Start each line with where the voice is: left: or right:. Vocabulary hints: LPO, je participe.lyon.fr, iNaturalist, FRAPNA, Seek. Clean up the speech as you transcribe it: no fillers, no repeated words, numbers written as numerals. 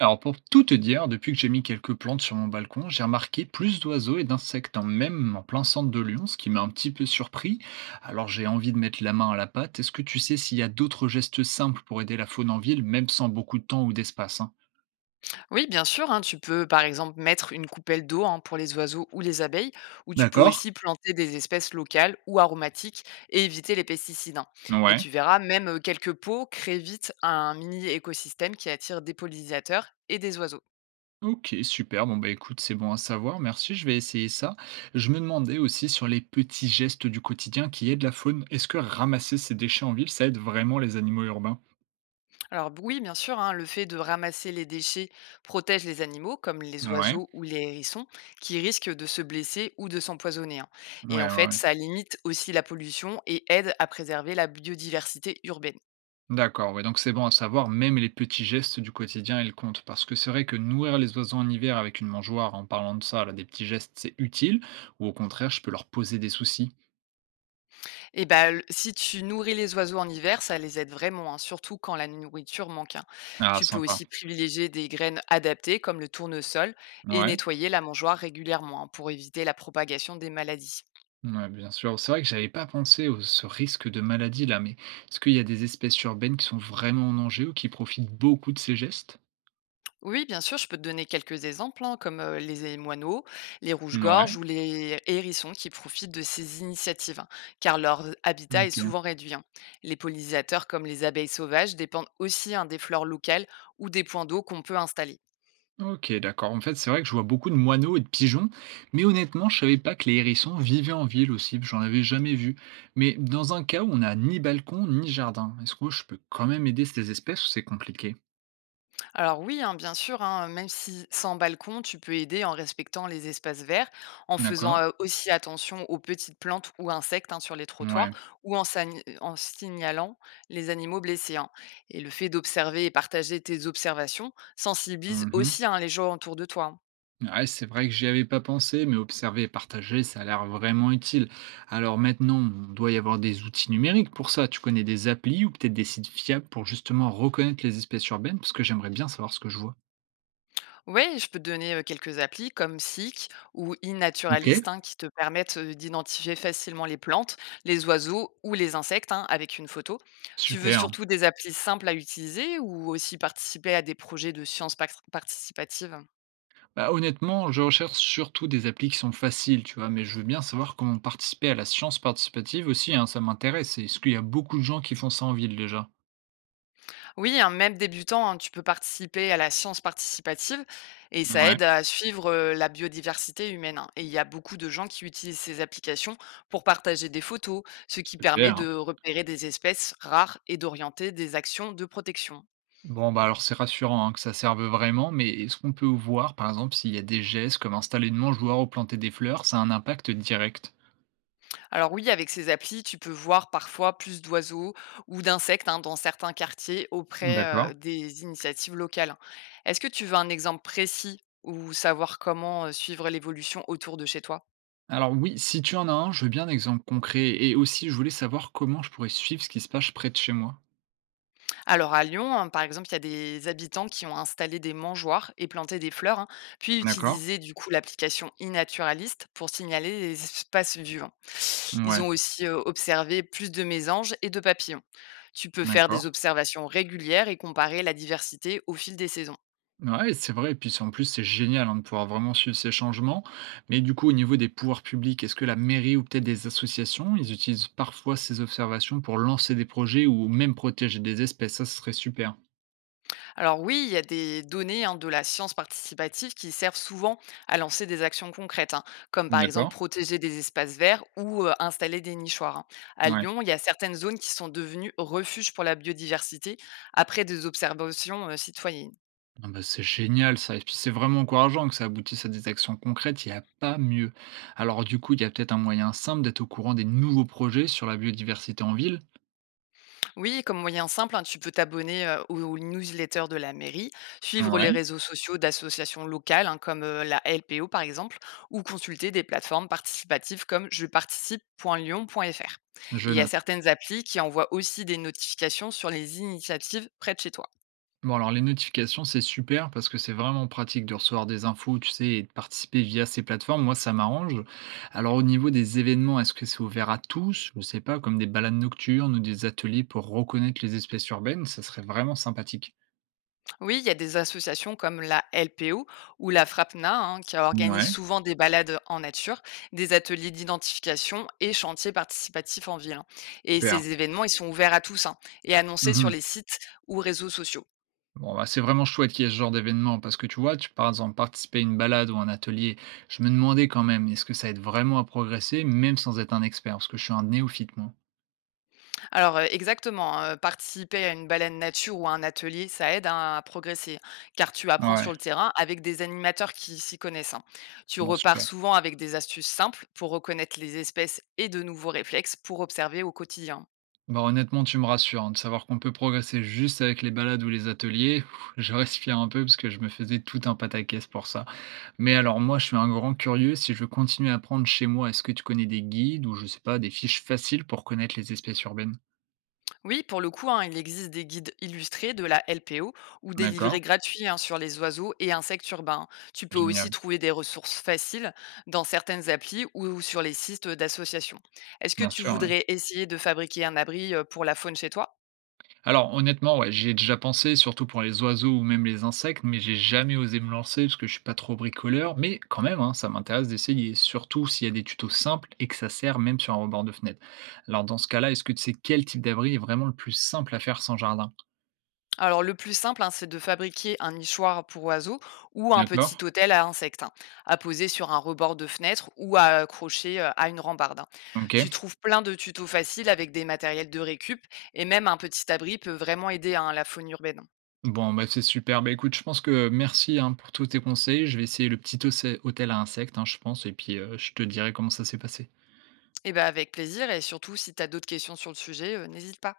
right: Alors pour tout te dire, depuis que j'ai mis quelques plantes sur mon balcon, j'ai remarqué plus d'oiseaux et d'insectes, en même en plein centre de Lyon, ce qui m'a un petit peu surpris. Alors j'ai envie de mettre la main à la pâte. Est-ce que tu sais s'il y a d'autres gestes simples pour aider la faune en ville, même sans beaucoup de temps ou d'espace, hein?
left: Oui, bien sûr, hein, tu peux par exemple mettre une coupelle d'eau, hein, pour les oiseaux ou les abeilles, ou tu peux
right: D'accord.
left: aussi planter des espèces locales ou aromatiques et éviter les pesticides. Hein. Et
right: Ouais.
left: tu verras, même quelques pots créent vite un mini écosystème qui attire des pollinisateurs et des oiseaux.
right: Ok, super. Bon bah écoute, c'est bon à savoir. Merci, je vais essayer ça. Je me demandais aussi sur les petits gestes du quotidien qui aident la faune. Est-ce que ramasser ces déchets en ville, ça aide vraiment les animaux urbains?
left: Alors oui, bien sûr, hein, le fait de ramasser les déchets protège les animaux, comme les
right: Ouais.
left: oiseaux ou les hérissons, qui risquent de se blesser ou de s'empoisonner. Hein. Et
right: Ouais,
left: en
right: ouais.
left: fait, ça limite aussi la pollution et aide à préserver la biodiversité urbaine.
right: D'accord, ouais, donc c'est bon à savoir, même les petits gestes du quotidien, ils comptent. Parce que c'est vrai que nourrir les oiseaux en hiver avec une mangeoire, en parlant de ça, là, des petits gestes, c'est utile, ou au contraire, je peux leur poser des soucis.
left: Et ben, le si tu nourris les oiseaux en hiver, ça les aide vraiment, hein, surtout quand la nourriture manque, hein.
right: Ah,
left: Tu peux
right: sympa.
left: aussi privilégier des graines adaptées comme le tournesol et
right: Ouais,
left: nettoyer la mangeoire régulièrement, hein, pour éviter la propagation des maladies.
right: ouais, bien sûr. C'est vrai que j'avais pas pensé à ce risque de maladie là, mais est-ce qu'il y a des espèces urbaines qui sont vraiment en danger ou qui profitent beaucoup de ces gestes?
left: Oui, bien sûr, je peux te donner quelques exemples, hein, comme les moineaux, les rouges-gorges
right: Ouais.
left: ou les hérissons qui profitent de ces initiatives, hein, car leur habitat est
right: Ok.
left: souvent réduit. Hein. Les pollinisateurs, comme les abeilles sauvages, dépendent aussi, hein, des fleurs locales ou des points d'eau qu'on peut installer.
right: Ok, d'accord. En fait, c'est vrai que je vois beaucoup de moineaux et de pigeons, mais honnêtement, je savais pas que les hérissons vivaient en ville aussi, j'en avais jamais vu. Mais dans un cas où on n'a ni balcon ni jardin, est-ce que je peux quand même aider ces espèces ou c'est compliqué?
left: Alors oui, hein, bien sûr, hein, même si sans balcon, tu peux aider en respectant les espaces verts, en faisant
right: D'accord.
left: aussi attention aux petites plantes ou insectes, hein, sur les trottoirs,
right: Ouais.
left: ou en signalant les animaux blessés. Hein. Et le fait d'observer et partager tes observations sensibilise
right: Mhm.
left: aussi, hein, les gens autour de toi. Hein.
right: Ouais, c'est vrai que j'y avais pas pensé, mais observer et partager, ça a l'air vraiment utile. Alors maintenant, on doit y avoir des outils numériques pour ça. Tu connais des applis ou peut-être des sites fiables pour justement reconnaître les espèces urbaines, parce que j'aimerais bien savoir ce que je vois.
left: Ouais, je peux te donner, quelques applis comme Seek ou
right: Ok,
left: iNaturalist, hein, qui te permettent, d'identifier facilement les plantes, les oiseaux ou les insectes, hein, avec une photo. Tu veux
right: super.
left: surtout des applis simples à utiliser ou aussi participer à des projets de sciences pac participative?
right: Bah, honnêtement, je recherche surtout des applis qui sont faciles, tu vois, mais je veux bien savoir comment participer à la science participative aussi, hein, ça m'intéresse. Est-ce qu'il y a beaucoup de gens qui font ça en ville déjà?
left: Oui, hein, même débutant, hein, tu peux participer à la science participative et ça
right: Ouais,
left: aide à suivre la biodiversité humaine. Hein. Et il y a beaucoup de gens qui utilisent ces applications pour partager des photos, ce qui permet
right: super.
left: de repérer des espèces rares et d'orienter des actions de protection.
right: Bon, bah alors c'est rassurant, hein, que ça serve vraiment, mais est-ce qu'on peut voir, par exemple, s'il y a des gestes comme installer une mangeoire ou planter des fleurs, ça a un impact direct?
left: Alors oui, avec ces applis, tu peux voir parfois plus d'oiseaux ou d'insectes, hein, dans certains quartiers auprès
right: D'accord.
left: des initiatives locales. Hein. Est-ce que tu veux un exemple précis ou savoir comment suivre l'évolution autour de chez toi?
right: Alors oui, si tu en as un, je veux bien un exemple concret, et aussi je voulais savoir comment je pourrais suivre ce qui se passe près de chez moi.
left: Alors à Lyon, hein, par exemple, il y a des habitants qui ont installé des mangeoires et planté des fleurs, hein, puis
right: D'accord.
left: utilisé du coup l'application iNaturalist pour signaler les espaces vivants. Ils
right: Ouais,
left: ont aussi observé plus de mésanges et de papillons. Tu peux faire des
right: d'accord.
left: observations régulières et comparer la diversité au fil des saisons.
right: Ouais, c'est vrai et puis c'est en plus, c'est génial, hein, de pouvoir vraiment suivre ces changements. Mais du coup, au niveau des pouvoirs publics, est-ce que la mairie ou peut-être des associations, ils utilisent parfois ces observations pour lancer des projets ou même protéger des espèces? Ça, ce serait super.
left: Alors oui, il y a des données, hein, de la science participative qui servent souvent à lancer des actions concrètes, hein, comme par
right: D'accord.
left: exemple protéger des espaces verts ou installer des nichoirs. Hein. À
right: Ouais.
left: Lyon, il y a certaines zones qui sont devenues refuges pour la biodiversité après des observations citoyennes.
right: Ah bah, c'est génial ça et puis c'est vraiment encourageant que ça aboutisse à des actions concrètes, il y a pas mieux. Alors du coup, il y a peut-être un moyen simple d'être au courant des nouveaux projets sur la biodiversité en ville?
left: Oui, comme moyen simple, hein, tu peux t'abonner aux, aux newsletters de la mairie, suivre
right: Ouais.
left: les réseaux sociaux d'associations locales, hein, comme la LPO par exemple, ou consulter des plateformes participatives comme je participe.lyon.fr. Et
right: Je
left: il y a
right: note.
left: certaines applis qui envoient aussi des notifications sur les initiatives près de chez toi.
right: Bon alors les notifications, c'est super parce que c'est vraiment pratique de recevoir des infos, tu sais, et de participer via ces plateformes. Moi, ça m'arrange. Alors au niveau des événements, est-ce que c'est ouvert à tous? Je sais pas, comme des balades nocturnes ou des ateliers pour reconnaître les espèces urbaines, ça serait vraiment sympathique.
left: Oui, il y a des associations comme la LPO ou la FRAPNA, hein, qui organisent
right: Ouais,
left: souvent des balades en nature, des ateliers d'identification et chantiers participatifs en ville. Hein. Et
right: super.
left: ces événements, ils sont ouverts à tous, hein, et annoncés
right: Mhm.
left: sur les sites ou réseaux sociaux.
right: Bon, bah, c'est vraiment chouette qu'il y ait ce genre d'événement parce que tu vois, tu, par exemple, participer à une balade ou un atelier, je me demandais quand même, est-ce que ça aide vraiment à progresser, même sans être un expert, parce que je suis un néophyte, moi.
left: Alors exactement, participer à une balade nature ou à un atelier, ça aide, hein, à progresser car tu apprends
right: Ouais,
left: sur le terrain avec des animateurs qui s'y connaissent. Hein. Tu
right: bon,
left: repars
right: super.
left: souvent avec des astuces simples pour reconnaître les espèces et de nouveaux réflexes pour observer au quotidien.
right: Bah, honnêtement, tu me rassures, hein, de savoir qu'on peut progresser juste avec les balades ou les ateliers. Pff, je respire un peu parce que je me faisais tout un pataquès pour ça. Mais alors moi, je suis un grand curieux, si je veux continuer à apprendre chez moi, est-ce que tu connais des guides ou je sais pas, des fiches faciles pour connaître les espèces urbaines?
left: Oui, pour le coup, hein, il existe des guides illustrés de la LPO ou des
right: D'accord,
left: livrets gratuits, hein, sur les oiseaux et insectes urbains. Tu peux aussi
right: génial,
left: trouver des ressources faciles dans certaines applis ou sur les sites d'associations. Est-ce que
right: bien
left: tu
right: sûr.
left: voudrais essayer de fabriquer un abri pour la faune chez toi?
right: Alors honnêtement, ouais, j'y ai déjà pensé, surtout pour les oiseaux ou même les insectes, mais j'ai jamais osé me lancer parce que je suis pas trop bricoleur. Mais quand même, hein, ça m'intéresse d'essayer, surtout s'il y a des tutos simples et que ça sert même sur un rebord de fenêtre. Alors dans ce cas-là, est-ce que tu sais quel type d'abri est vraiment le plus simple à faire sans jardin?
left: Alors le plus simple, hein, c'est de fabriquer un nichoir pour oiseaux ou un petit
right: D'accord.
left: hôtel à insectes, hein, à poser sur un rebord de fenêtre ou à accrocher à une rambarde. Hein. Tu
right: Ok.
left: trouves plein de tutos faciles avec des matériels de récup et même un petit abri peut vraiment aider, hein, à la faune urbaine.
right: Bon, bah c'est super. Bah écoute, je pense que merci, hein, pour tous tes conseils. Je vais essayer le petit hôtel à insectes, hein, je pense, et puis je te dirai comment ça s'est passé.
left: Et ben avec plaisir et surtout si tu as d'autres questions sur le sujet, n'hésite pas.